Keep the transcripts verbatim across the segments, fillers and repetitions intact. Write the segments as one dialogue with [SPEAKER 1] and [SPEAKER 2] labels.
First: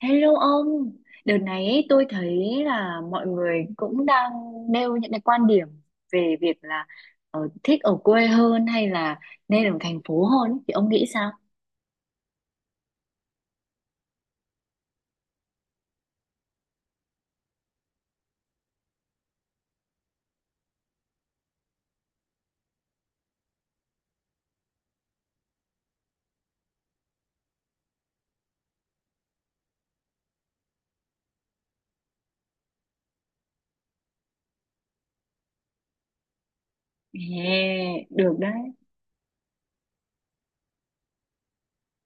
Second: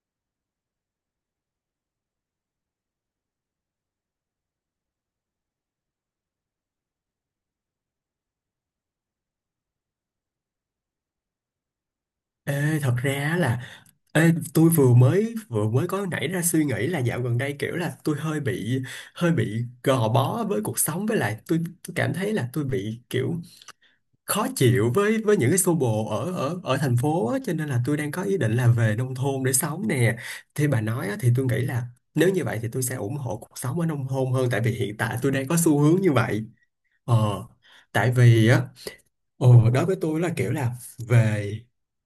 [SPEAKER 1] Hello ông, đợt này ấy, tôi thấy là mọi người cũng đang nêu những cái quan điểm về việc là ờ, thích ở quê hơn hay là nên ở thành phố hơn ấy. Thì ông nghĩ sao?
[SPEAKER 2] Ê, thật ra á là ê, tôi vừa mới vừa mới có nảy ra suy nghĩ là dạo gần đây kiểu là tôi hơi bị hơi bị gò bó với cuộc sống với lại tôi tôi cảm thấy là tôi bị kiểu khó chịu với với những cái xô bồ ở ở ở thành phố á, cho nên là tôi đang có ý định là về nông thôn để sống nè. Thì bà nói á, thì tôi nghĩ là nếu như vậy thì tôi sẽ ủng hộ cuộc sống ở nông thôn hơn tại vì hiện tại tôi đang có xu hướng như vậy. Ờ,
[SPEAKER 1] Ê,
[SPEAKER 2] tại
[SPEAKER 1] được
[SPEAKER 2] vì
[SPEAKER 1] đấy.
[SPEAKER 2] á. Ồ, đối với tôi là kiểu là về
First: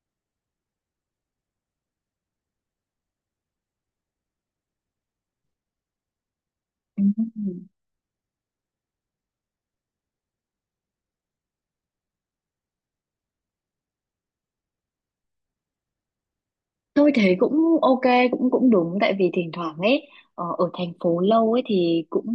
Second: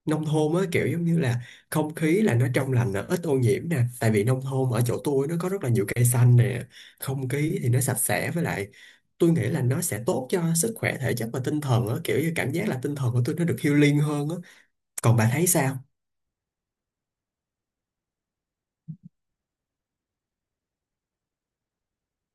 [SPEAKER 2] nông thôn á, kiểu giống như là không khí là nó trong lành nè, ít ô nhiễm nè, tại vì nông thôn ở chỗ tôi nó có rất là nhiều cây xanh nè, không khí
[SPEAKER 1] Ừ.
[SPEAKER 2] thì nó sạch sẽ, với lại tôi nghĩ là nó sẽ tốt cho sức khỏe thể chất và tinh thần á, kiểu như cảm giác là tinh thần của tôi nó được healing hơn á. Còn bà thấy sao?
[SPEAKER 1] Tôi thấy cũng ok, cũng cũng đúng tại vì thỉnh thoảng ấy, ờ, ở thành phố lâu ấy thì cũng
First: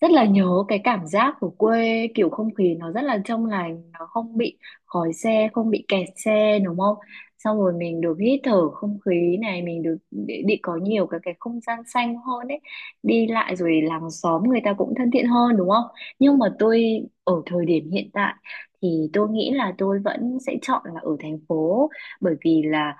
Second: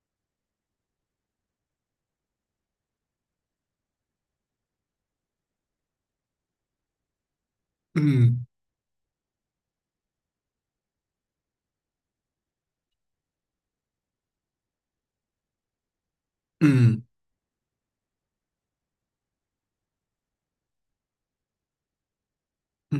[SPEAKER 1] rất là nhớ cái cảm giác của quê, kiểu không khí nó rất là trong lành, nó không bị khói xe, không bị kẹt xe đúng không? Xong rồi mình
[SPEAKER 2] Ừ.
[SPEAKER 1] được hít thở không khí này, mình được đi, đi có nhiều cái cái không gian xanh hơn ấy, đi lại, rồi làng xóm người ta cũng thân thiện hơn đúng không? Nhưng mà tôi
[SPEAKER 2] Ừ.
[SPEAKER 1] ở thời điểm hiện tại thì tôi nghĩ là tôi vẫn sẽ chọn là ở thành phố, bởi vì là
[SPEAKER 2] Ừ.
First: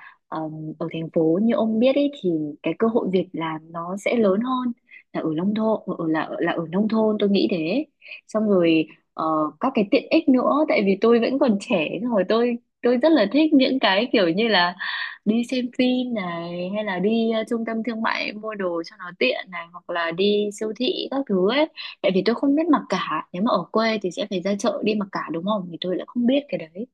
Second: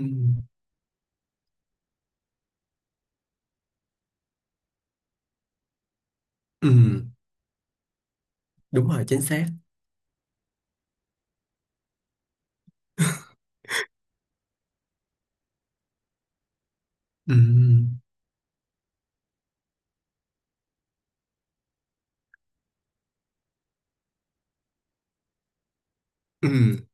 [SPEAKER 1] ở thành phố như ông biết ấy thì cái cơ hội việc làm nó sẽ lớn hơn là ở nông thôn ở là là ở
[SPEAKER 2] Ừ.
[SPEAKER 1] nông thôn tôi nghĩ thế. Xong rồi
[SPEAKER 2] Đúng rồi, chính
[SPEAKER 1] ờ,
[SPEAKER 2] xác.
[SPEAKER 1] các cái tiện ích nữa, tại vì tôi vẫn còn trẻ, xong rồi tôi tôi rất là thích những cái kiểu như là đi xem phim này, hay là đi
[SPEAKER 2] Ừ.
[SPEAKER 1] ờ, trung tâm thương mại mua đồ cho nó tiện này, hoặc là đi siêu thị các thứ ấy, tại vì tôi không biết mặc cả, nếu mà ở quê thì sẽ phải ra chợ đi mặc cả đúng không, thì tôi lại không biết cái đấy.
[SPEAKER 2] Ừ.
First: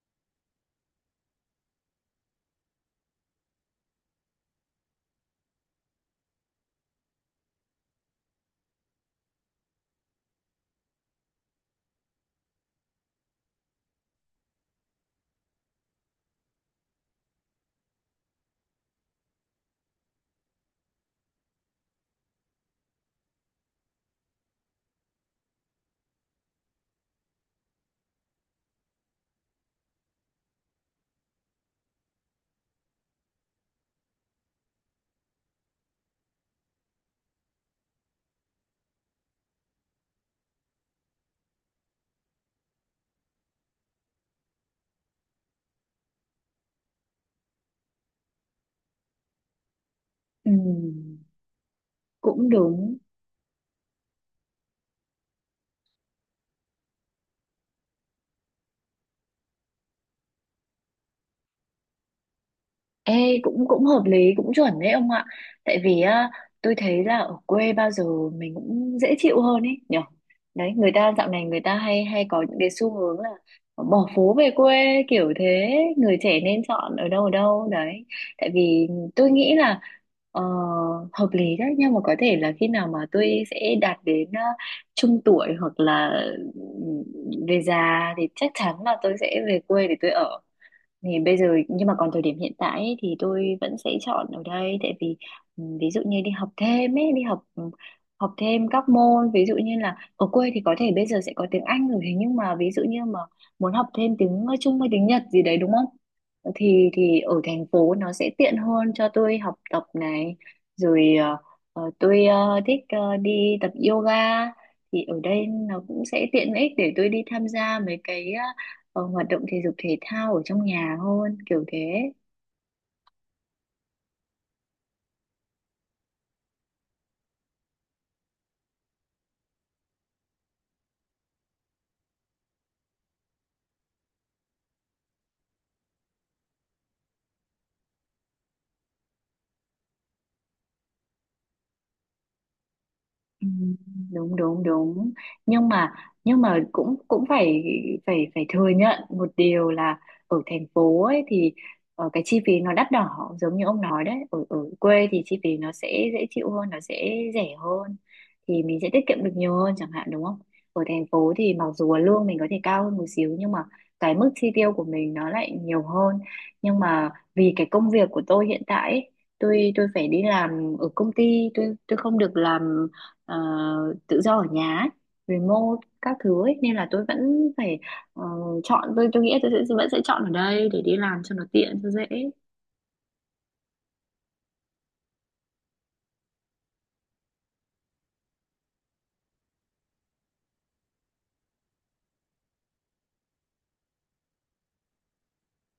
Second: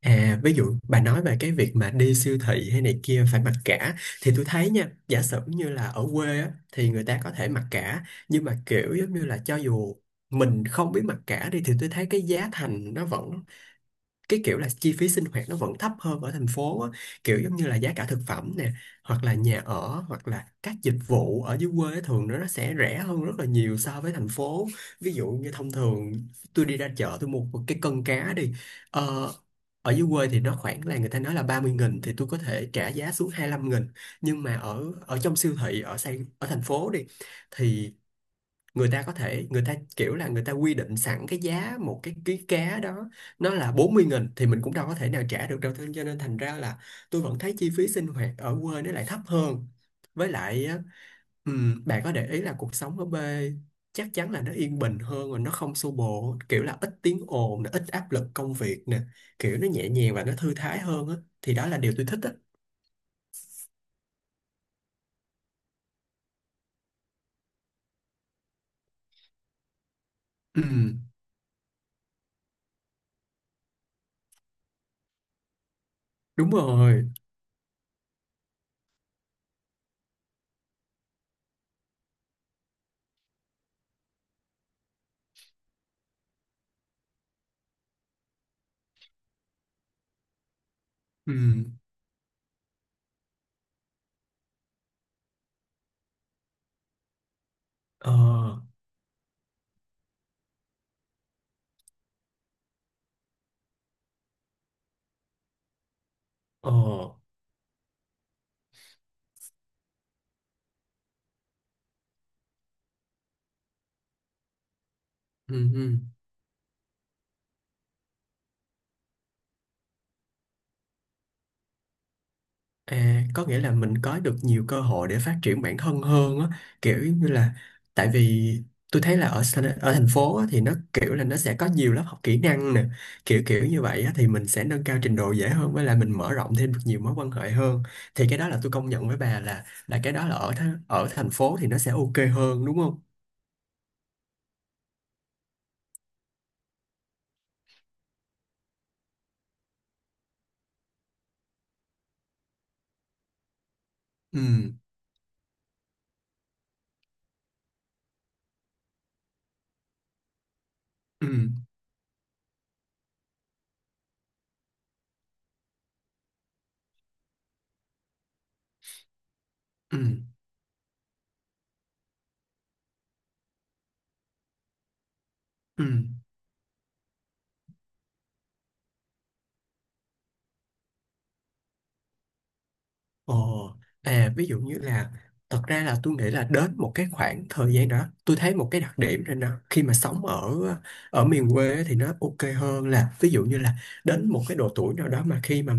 [SPEAKER 2] À, ví dụ bà nói về cái việc mà đi siêu thị hay này kia phải mặc cả, thì tôi thấy nha, giả sử như là ở quê á, thì người ta có thể mặc cả, nhưng mà kiểu giống như là cho dù mình không biết mặc cả đi thì tôi thấy cái giá thành nó vẫn, cái kiểu là chi phí sinh hoạt nó vẫn thấp hơn ở thành phố á. Kiểu giống như là giá cả thực phẩm nè, hoặc là nhà ở, hoặc là các dịch vụ ở dưới quê thường nó nó sẽ rẻ hơn rất là nhiều so với thành phố. Ví dụ như thông thường, tôi đi ra chợ tôi mua một cái cân cá đi, ờ, ở dưới quê thì nó khoảng là người ta nói là ba mươi nghìn, thì tôi có thể trả giá xuống hai lăm nghìn. Nhưng mà ở ở trong siêu thị ở Sài, ở thành phố đi, thì người ta có thể, người ta kiểu là người ta quy định sẵn cái giá một cái ký cá đó nó là bốn mươi nghìn, thì mình cũng đâu có thể nào trả được đâu, thế cho nên thành ra là tôi vẫn thấy chi phí sinh hoạt ở quê nó lại thấp hơn. Với
[SPEAKER 1] Ừ,
[SPEAKER 2] lại á, ừm, bạn có để ý
[SPEAKER 1] cũng
[SPEAKER 2] là cuộc
[SPEAKER 1] đúng.
[SPEAKER 2] sống ở quê chắc chắn là nó yên bình hơn và nó không xô bồ, kiểu là ít tiếng ồn nè, ít áp lực công việc nè, kiểu nó nhẹ nhàng và nó thư thái hơn á. Thì đó là điều tôi thích á.
[SPEAKER 1] Ê, cũng cũng hợp lý, cũng chuẩn đấy ông ạ, tại vì á, tôi thấy là ở quê bao giờ mình cũng dễ chịu hơn ấy nhở. Đấy, người
[SPEAKER 2] Ừm.
[SPEAKER 1] ta dạo này người ta hay hay có những cái xu hướng là bỏ phố về quê kiểu thế, người trẻ
[SPEAKER 2] Đúng
[SPEAKER 1] nên chọn ở
[SPEAKER 2] rồi.
[SPEAKER 1] đâu, ở đâu đấy. Tại vì tôi nghĩ là ờ, hợp lý đấy, nhưng mà có thể là khi nào mà tôi sẽ đạt đến ờ, trung tuổi hoặc là ừ, về già thì chắc chắn là tôi sẽ về quê để tôi ở. Thì bây giờ,
[SPEAKER 2] Ừm.
[SPEAKER 1] nhưng mà còn thời điểm hiện tại ấy, thì tôi vẫn sẽ chọn ở đây tại vì ừ, ví dụ như đi học thêm ấy, đi học ừ,
[SPEAKER 2] Ờ.
[SPEAKER 1] học thêm các môn. Ví dụ như là ở quê thì có thể bây giờ sẽ có tiếng Anh rồi, thế nhưng mà ví dụ như mà muốn học thêm tiếng ờ, Trung hay tiếng Nhật gì đấy đúng không,
[SPEAKER 2] Ờ.
[SPEAKER 1] thì thì ở thành phố nó sẽ tiện hơn cho tôi học tập này. Rồi ờ, ờ, tôi ờ, thích ờ, đi tập yoga, thì ở đây
[SPEAKER 2] Ừm.
[SPEAKER 1] nó cũng
[SPEAKER 2] Ừm.
[SPEAKER 1] sẽ tiện ích để tôi đi tham gia mấy cái ờ, ờ, hoạt động thể dục thể thao ở trong nhà hơn kiểu thế.
[SPEAKER 2] À, có nghĩa là mình có được nhiều cơ hội để phát triển bản thân hơn á, kiểu như là, tại vì tôi thấy là ở sa- ở thành phố á, thì nó kiểu là nó sẽ có nhiều lớp học kỹ năng nè, kiểu kiểu như vậy á, thì mình sẽ nâng cao trình độ dễ hơn, với lại mình mở rộng thêm được nhiều mối quan hệ hơn. Thì cái đó là tôi công nhận với bà là là cái đó là ở tha- ở thành phố thì nó sẽ ok hơn đúng không?
[SPEAKER 1] Ừ, đúng đúng đúng. Nhưng mà nhưng mà cũng cũng phải phải phải thừa nhận một điều là ở thành phố ấy thì ờ, cái chi phí nó đắt đỏ, giống như ông nói đấy, ở ở
[SPEAKER 2] Ừ.
[SPEAKER 1] quê thì chi phí nó sẽ dễ chịu hơn, nó sẽ rẻ hơn, thì mình sẽ tiết kiệm được nhiều hơn chẳng hạn đúng không. Ở thành
[SPEAKER 2] Ừ.
[SPEAKER 1] phố thì mặc dù là lương mình có thể cao hơn một xíu, nhưng mà cái mức chi tiêu của mình nó lại nhiều hơn. Nhưng mà vì cái công việc của tôi hiện tại ấy, tôi tôi
[SPEAKER 2] Ừ.
[SPEAKER 1] phải đi làm ở công ty, tôi tôi không được làm ờ, tự do ở nhà ấy,
[SPEAKER 2] Ừ.
[SPEAKER 1] remote các thứ ấy, nên là tôi vẫn phải ờ, chọn, tôi tôi nghĩ tôi sẽ vẫn sẽ chọn ở đây để đi làm cho nó tiện cho dễ.
[SPEAKER 2] Ồ, à ví dụ như là, thật ra là tôi nghĩ là đến một cái khoảng thời gian đó tôi thấy một cái đặc điểm rồi nè, khi mà sống ở ở miền quê thì nó ok hơn, là ví dụ như là đến một cái độ tuổi nào đó mà khi mà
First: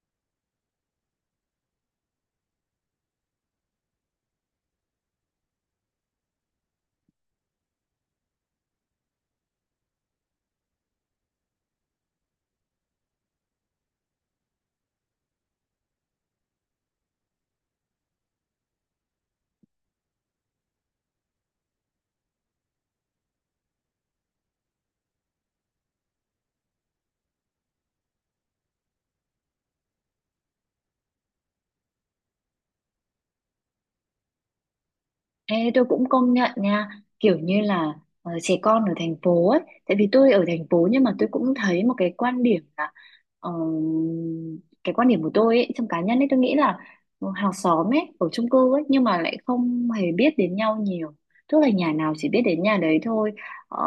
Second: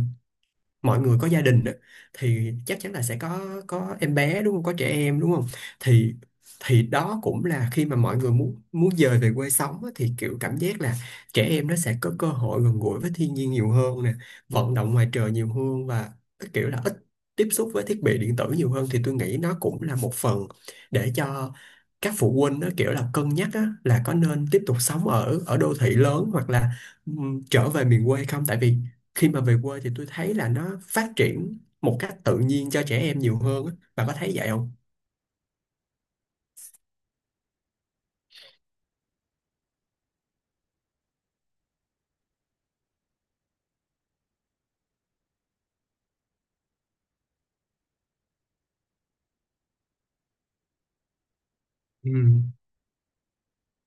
[SPEAKER 2] mọi người có gia đình á, thì chắc chắn là sẽ có có em bé đúng không, có trẻ em đúng không, thì thì đó cũng là khi mà mọi người muốn muốn dời về quê sống á, thì kiểu cảm giác là trẻ em nó sẽ có cơ hội gần gũi với thiên nhiên nhiều hơn nè, vận động ngoài trời nhiều hơn, và cái kiểu là ít tiếp xúc với thiết bị điện tử nhiều hơn, thì tôi nghĩ nó cũng là một phần để cho các phụ huynh nó kiểu là cân nhắc á, là có nên tiếp tục sống ở ở đô thị lớn hoặc là ừm, trở về miền quê không, tại vì khi mà về quê thì tôi thấy là nó phát triển một cách tự nhiên cho trẻ em nhiều hơn á. Bà có thấy vậy không?
[SPEAKER 1] Ê, tôi cũng công nhận nha, kiểu như là ờ, trẻ con ở thành phố ấy, tại vì tôi ở thành phố nhưng mà tôi cũng thấy một cái quan điểm là ờ, cái quan điểm của tôi ấy, trong cá nhân ấy tôi nghĩ là hàng xóm ấy ở chung cư ấy nhưng mà lại không hề biết đến nhau nhiều, tức là nhà
[SPEAKER 2] Ừ.
[SPEAKER 1] nào chỉ biết đến nhà đấy thôi. Ờ,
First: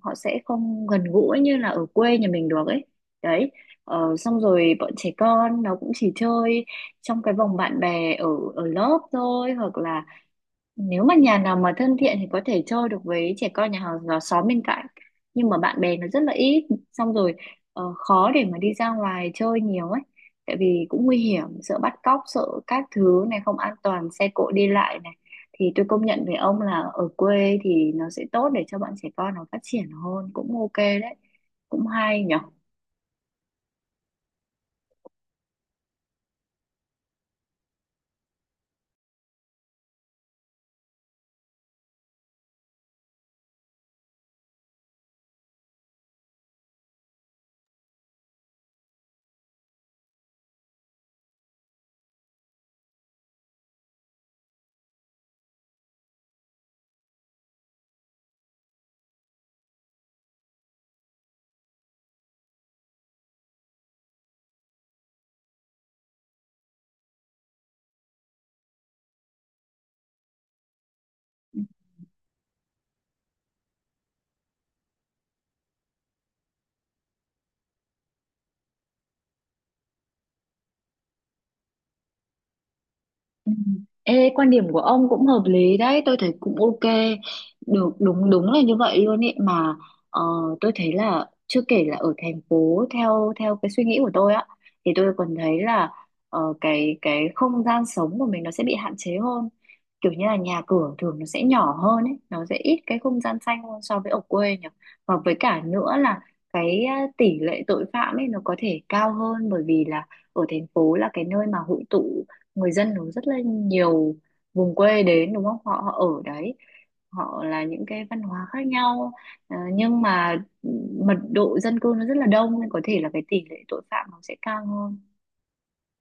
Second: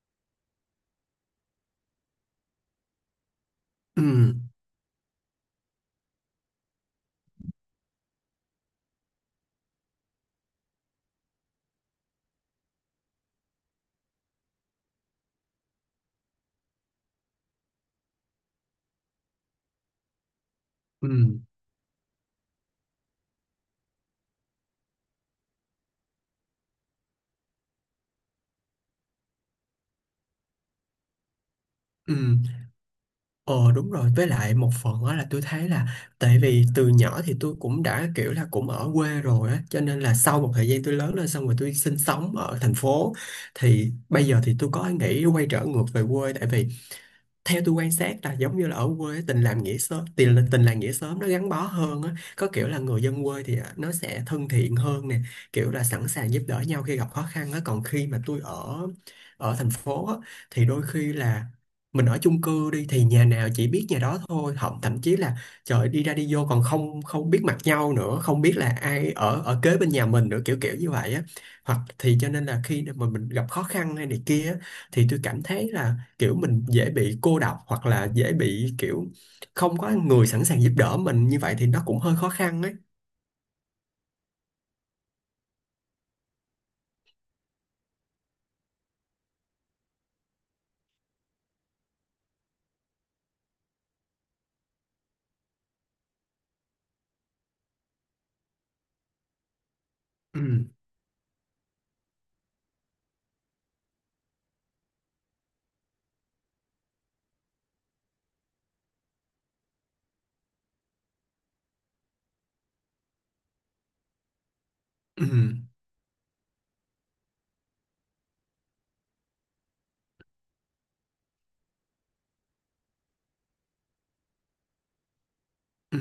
[SPEAKER 1] Họ sẽ không gần gũi như là ở quê nhà mình được ấy, đấy.
[SPEAKER 2] Ừ.
[SPEAKER 1] Ờ, xong rồi bọn trẻ con nó cũng chỉ chơi trong cái vòng bạn bè ở ở lớp thôi, hoặc là nếu mà nhà nào mà thân thiện thì có thể chơi được với trẻ con nhà hàng xóm xóm bên cạnh. Nhưng mà bạn bè nó rất là ít, xong rồi ờ, khó để mà đi ra ngoài chơi nhiều ấy. Tại vì cũng nguy
[SPEAKER 2] Ừ.
[SPEAKER 1] hiểm, sợ bắt cóc, sợ các thứ này không an toàn, xe cộ đi lại này. Thì tôi công nhận với ông là ở quê thì nó sẽ tốt để cho bọn trẻ con nó phát triển hơn, cũng ok đấy, cũng
[SPEAKER 2] Ừ.
[SPEAKER 1] hay nhở.
[SPEAKER 2] Ờ đúng rồi, với lại một phần đó là tôi thấy là, tại vì từ nhỏ thì tôi cũng đã kiểu là cũng ở quê rồi á, cho nên là sau một thời gian tôi lớn lên xong rồi tôi sinh sống ở thành phố, thì bây giờ thì tôi có nghĩ quay trở ngược về quê, tại vì theo tôi quan sát là giống như là ở quê tình làm nghĩa sớm, tình tình làng nghĩa xóm nó gắn bó hơn á, có kiểu là người dân quê thì à, nó sẽ thân thiện hơn nè, kiểu là sẵn sàng giúp đỡ nhau khi gặp khó khăn á. Còn khi mà tôi ở ở thành phố á, thì đôi khi là mình ở chung cư đi, thì nhà nào chỉ biết nhà đó thôi, thậm thậm chí là trời đi ra đi vô còn không không biết mặt nhau nữa, không biết là ai ở ở kế bên nhà mình nữa, kiểu kiểu như vậy á. Hoặc thì cho nên là khi mà mình gặp khó khăn hay này kia á, thì tôi cảm thấy là kiểu mình dễ bị cô độc, hoặc là dễ bị kiểu không có người sẵn sàng giúp đỡ mình, như vậy thì nó cũng hơi khó khăn ấy.
[SPEAKER 1] Ừ. Ê, quan điểm của ông cũng hợp lý đấy, tôi thấy cũng ok. Được, đúng đúng là như vậy luôn ý mà, ờ, tôi thấy là chưa kể là ở thành phố theo theo cái suy nghĩ của tôi á thì tôi còn thấy là ờ, cái cái không gian sống của mình nó sẽ bị hạn chế hơn. Kiểu như là
[SPEAKER 2] Ừ.
[SPEAKER 1] nhà cửa thường nó sẽ nhỏ hơn ấy, nó sẽ ít cái không gian xanh hơn so với ở quê nhỉ. Và với cả nữa là cái ờ, tỷ lệ tội phạm ấy nó có thể cao hơn, bởi vì là ở thành phố là cái nơi mà hội tụ, người dân nó rất là nhiều vùng quê đến đúng
[SPEAKER 2] Ừ.
[SPEAKER 1] không, họ, họ ở đấy, họ là những cái văn hóa khác nhau. Ờ, nhưng mà mật độ dân cư nó rất là đông nên có thể là cái tỷ lệ tội phạm nó sẽ cao hơn.
[SPEAKER 2] Ừ.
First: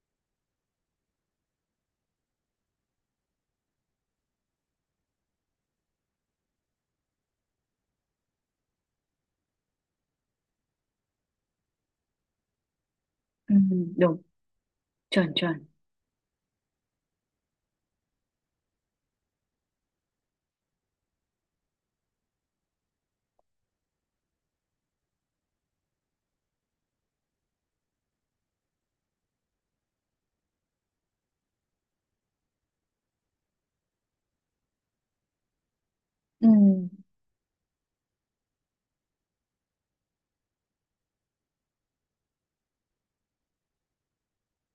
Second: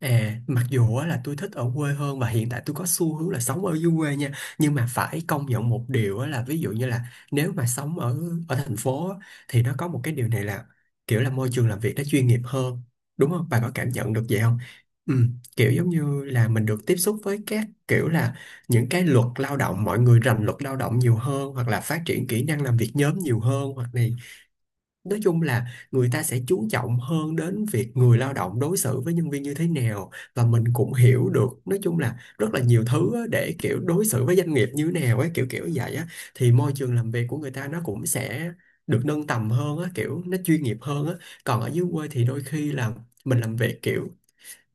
[SPEAKER 2] À, mặc dù á, là tôi thích ở quê hơn và hiện tại tôi có xu hướng là sống ở dưới quê nha, nhưng mà phải công nhận một điều á, là ví dụ như là nếu mà sống ở ở thành phố á, thì nó có một cái điều này là kiểu là môi trường làm việc nó chuyên nghiệp hơn, đúng không,
[SPEAKER 1] Ừ,
[SPEAKER 2] bà có cảm nhận
[SPEAKER 1] đúng,
[SPEAKER 2] được vậy không? Ừ.
[SPEAKER 1] chuẩn chuẩn,
[SPEAKER 2] Kiểu giống như là mình được tiếp xúc với các kiểu là những cái luật lao động, mọi người rành luật lao động nhiều hơn, hoặc là phát triển kỹ năng làm việc nhóm nhiều hơn, hoặc này. Nói chung là người ta sẽ chú trọng hơn đến việc người lao động đối xử với nhân viên như thế nào, và mình cũng hiểu được nói chung là rất là nhiều thứ á, để kiểu đối xử với doanh nghiệp như thế nào ấy, kiểu kiểu vậy á.
[SPEAKER 1] ừ.
[SPEAKER 2] Thì môi trường làm việc của người ta nó cũng sẽ được nâng tầm hơn á, kiểu nó chuyên nghiệp hơn á. Còn ở dưới quê thì đôi khi là mình làm việc kiểu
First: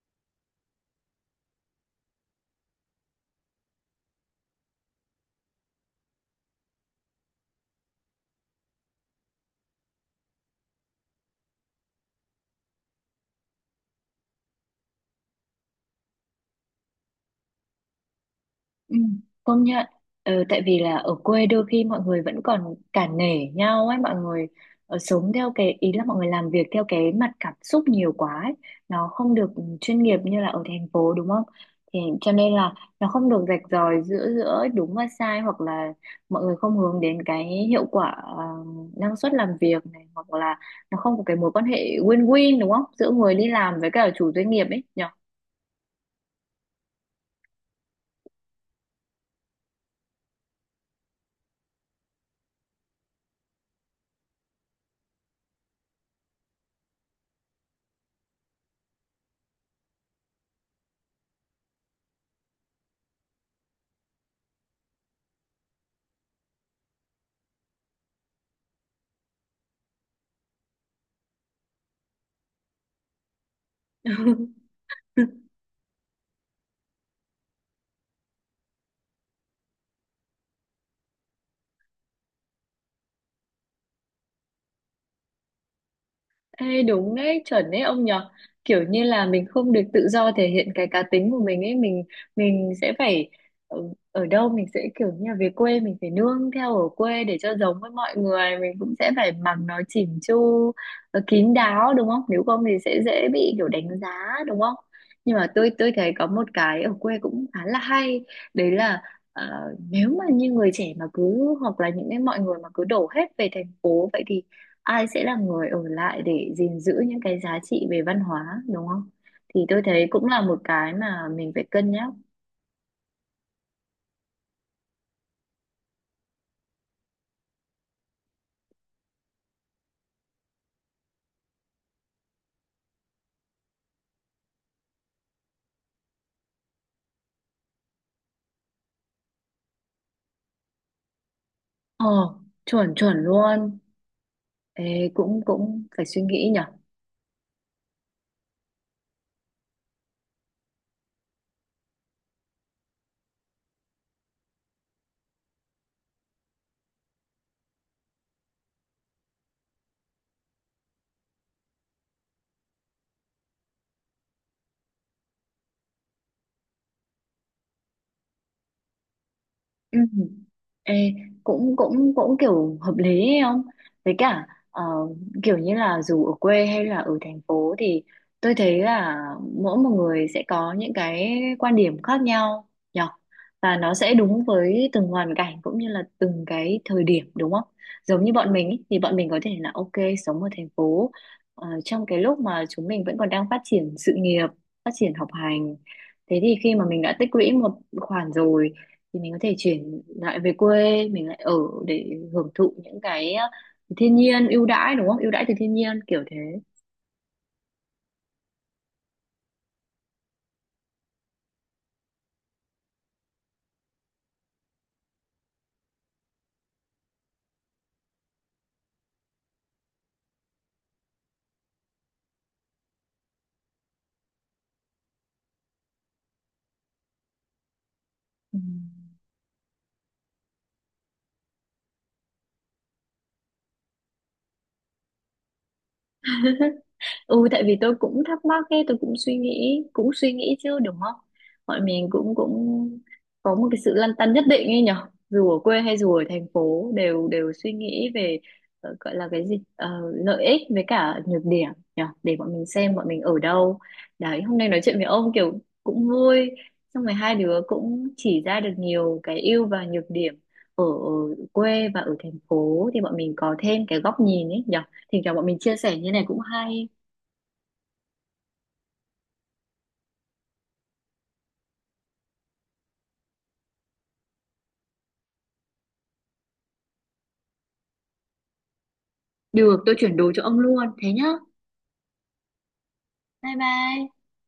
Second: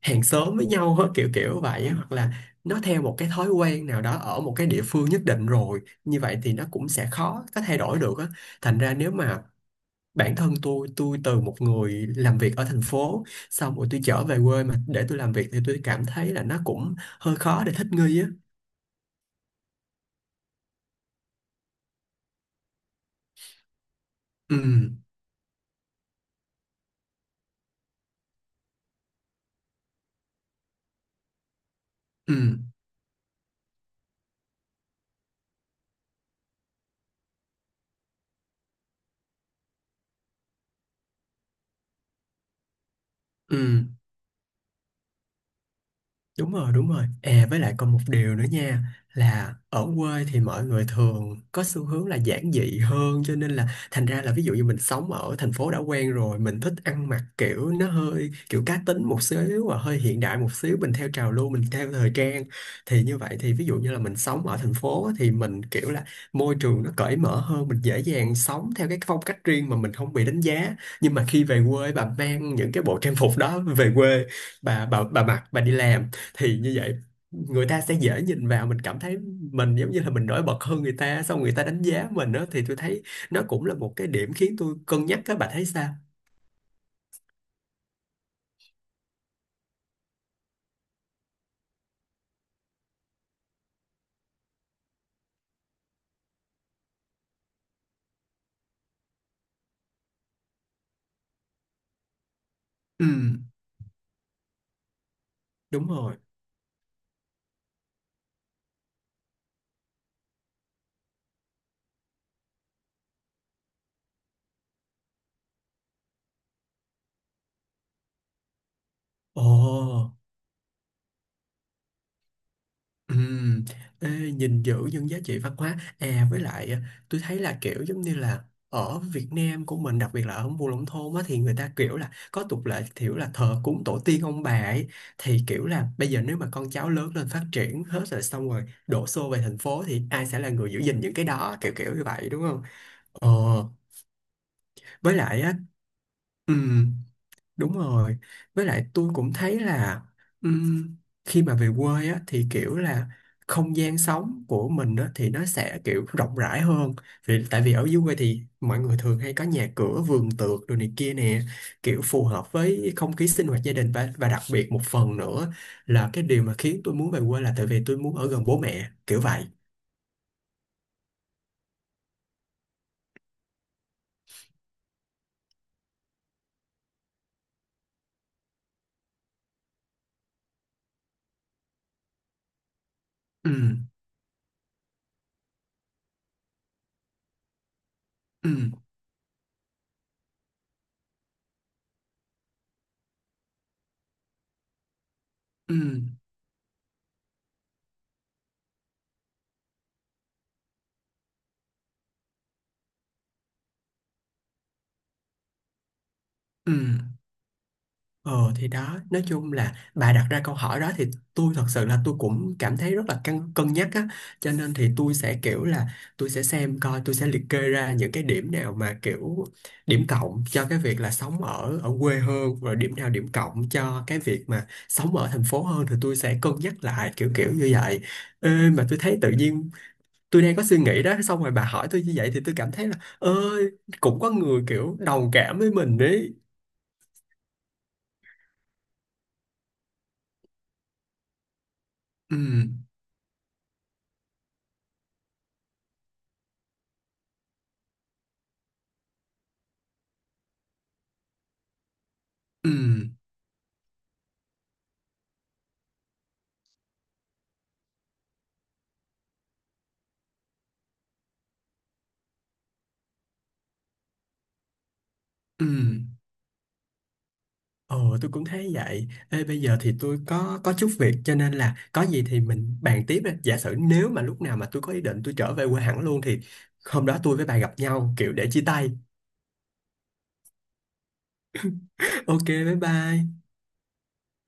[SPEAKER 2] hàng xóm với nhau á, kiểu kiểu vậy á, hoặc là nó theo một cái thói quen nào đó ở một cái địa phương nhất định rồi, như vậy thì nó cũng sẽ khó có thay đổi được á. Thành ra nếu mà bản thân tôi, tôi từ một người làm việc ở thành phố xong rồi tôi trở về quê mà để tôi làm việc, thì tôi cảm thấy là nó cũng hơi khó để thích nghi á.
[SPEAKER 1] Ừ, công nhận. Ờ, tại vì là ở quê đôi khi mọi người vẫn còn cả nể nhau ấy, mọi người
[SPEAKER 2] Ừ.
[SPEAKER 1] ờ, sống theo cái ý là mọi người làm việc theo cái mặt cảm xúc nhiều quá ấy. Nó không được chuyên nghiệp như là ở thành phố đúng không, thì cho nên
[SPEAKER 2] Ừ.
[SPEAKER 1] là nó không được rạch ròi giữa giữa đúng và sai, hoặc là mọi người không hướng đến cái hiệu quả, ờ, năng suất làm việc này, hoặc là nó không có cái mối quan hệ win-win đúng không giữa người đi
[SPEAKER 2] Ừ.
[SPEAKER 1] làm với cả chủ doanh nghiệp ấy nhỉ.
[SPEAKER 2] Đúng rồi, đúng rồi. À với lại còn một điều nữa nha, là ở quê thì mọi người thường có xu hướng là giản dị hơn, cho nên là thành ra là ví dụ như mình sống ở thành phố đã quen rồi, mình thích ăn mặc kiểu nó hơi kiểu cá tính một xíu và hơi hiện đại một xíu, mình theo trào lưu mình theo thời trang, thì như vậy thì ví dụ như là mình sống ở thành phố á, thì mình kiểu là môi trường nó cởi mở hơn, mình dễ dàng sống theo cái phong cách riêng mà mình không bị đánh giá. Nhưng mà khi về quê bà mang những cái bộ trang phục đó về quê, bà bà bà mặc bà đi làm, thì như vậy người ta sẽ dễ nhìn vào mình, cảm thấy mình giống như là mình nổi bật hơn người ta, xong người ta đánh giá mình đó, thì tôi thấy nó cũng là một cái điểm khiến tôi cân nhắc, các bạn thấy sao?
[SPEAKER 1] Ê, đúng đấy, chuẩn đấy ông nhở, kiểu như là mình không được tự do thể hiện cái cá tính của mình ấy, mình mình sẽ phải ở, ở đâu, mình sẽ kiểu như là về quê mình phải nương theo ở quê để cho giống với mọi người, mình cũng sẽ phải mặc nó chỉn chu, ờ, kín đáo đúng không, nếu không thì sẽ
[SPEAKER 2] Ừ.
[SPEAKER 1] dễ bị kiểu đánh giá đúng không. Nhưng mà tôi
[SPEAKER 2] Đúng
[SPEAKER 1] tôi thấy
[SPEAKER 2] rồi.
[SPEAKER 1] có một cái ở quê cũng khá là hay, đấy là ờ, nếu mà như người trẻ mà cứ, hoặc là những cái mọi người mà cứ đổ hết về thành phố vậy thì ai sẽ là người ở lại để gìn giữ những cái giá trị về văn hóa đúng không,
[SPEAKER 2] Ồ.
[SPEAKER 1] thì tôi thấy cũng là một cái mà mình phải cân nhắc.
[SPEAKER 2] Ừm, ê, gìn giữ những giá trị văn hóa à, với lại à, tôi thấy là kiểu giống như là ở Việt Nam của mình, đặc biệt là ở vùng nông thôn á, thì người ta kiểu là có tục lệ kiểu là thờ cúng tổ tiên ông bà ấy. Thì kiểu là bây giờ nếu mà con cháu lớn lên phát triển hết rồi xong rồi đổ xô về thành phố, thì ai sẽ là người giữ gìn những cái đó, kiểu kiểu như
[SPEAKER 1] ờ
[SPEAKER 2] vậy đúng không?
[SPEAKER 1] Chuẩn chuẩn
[SPEAKER 2] Ờ.
[SPEAKER 1] luôn. Ê,
[SPEAKER 2] Với
[SPEAKER 1] cũng
[SPEAKER 2] lại á.
[SPEAKER 1] cũng phải suy nghĩ nhở.
[SPEAKER 2] Đúng rồi. Với lại tôi cũng thấy là ừm, khi mà về quê á, thì kiểu là không gian sống của mình á, thì nó sẽ kiểu rộng rãi hơn. Vì tại vì ở dưới quê thì mọi người thường hay có nhà cửa, vườn tược đồ này kia nè, kiểu phù hợp với không khí sinh hoạt gia đình, và và đặc biệt một phần nữa là cái điều mà khiến tôi muốn về quê là tại vì tôi muốn ở gần bố mẹ, kiểu vậy.
[SPEAKER 1] Ừ. Ê, cũng cũng cũng kiểu hợp lý ấy không? Với cả ờ, kiểu như là dù ở quê hay là ở thành phố thì tôi thấy là mỗi một người sẽ có những cái quan điểm khác nhau nhỉ?
[SPEAKER 2] Ừ.
[SPEAKER 1] Và nó sẽ đúng với từng hoàn cảnh cũng như là từng cái thời điểm đúng không? Giống như bọn mình
[SPEAKER 2] Ừ.
[SPEAKER 1] ý, thì bọn mình có thể là ok sống ở thành phố ờ, trong cái lúc mà chúng mình vẫn còn đang phát triển sự nghiệp, phát triển học hành.
[SPEAKER 2] Ừ.
[SPEAKER 1] Thế thì khi mà mình đã tích lũy một khoản rồi thì mình có thể chuyển lại về quê mình lại ở để hưởng thụ những cái ờ, thiên nhiên ưu đãi đúng không, ưu đãi từ thiên nhiên kiểu thế.
[SPEAKER 2] Ừ. Ờ thì đó, nói chung là bà đặt ra câu hỏi đó, thì tôi thật sự là tôi cũng cảm thấy rất là cân cân nhắc á, cho nên thì tôi sẽ kiểu là tôi sẽ xem coi, tôi sẽ liệt kê ra những cái điểm nào mà kiểu điểm cộng cho cái việc là sống ở ở quê hơn, rồi điểm nào điểm cộng cho cái việc mà sống ở thành phố hơn, thì tôi sẽ cân nhắc lại kiểu kiểu như vậy. Ê,
[SPEAKER 1] Ừ.
[SPEAKER 2] mà tôi thấy tự nhiên tôi đang có suy nghĩ đó, xong rồi bà hỏi tôi như vậy thì tôi cảm thấy là ơi, cũng có người kiểu đồng cảm với mình đấy.
[SPEAKER 1] Ừ, tại vì tôi cũng thắc mắc ấy, tôi cũng suy nghĩ cũng suy nghĩ chứ đúng không, mọi mình cũng
[SPEAKER 2] Ừ.
[SPEAKER 1] cũng có một cái sự lăn tăn nhất định ấy nhở, dù ở quê hay dù ở thành phố đều đều suy nghĩ về ờ, gọi là cái gì. Ờ, Lợi ích với cả nhược điểm nhở, để bọn mình
[SPEAKER 2] Ừ.
[SPEAKER 1] xem bọn mình ở đâu. Đấy, hôm nay nói chuyện với ông kiểu cũng vui, xong rồi hai đứa cũng chỉ ra được nhiều cái ưu và nhược điểm ở, ở quê và ở thành phố, thì bọn mình có thêm cái góc nhìn ấy nhở, thỉnh thoảng bọn mình
[SPEAKER 2] Ừ,
[SPEAKER 1] chia sẻ như này cũng hay.
[SPEAKER 2] ồ tôi cũng thấy vậy. Ê, bây giờ thì tôi có có chút việc, cho nên là có gì thì mình bàn tiếp đi. Giả sử nếu mà lúc nào mà tôi có ý định tôi trở về quê hẳn luôn, thì hôm đó tôi với bà gặp nhau kiểu để chia tay.
[SPEAKER 1] Được, tôi chuyển đồ cho ông luôn. Thế nhá.
[SPEAKER 2] Ok, bye bye.
[SPEAKER 1] Bye bye.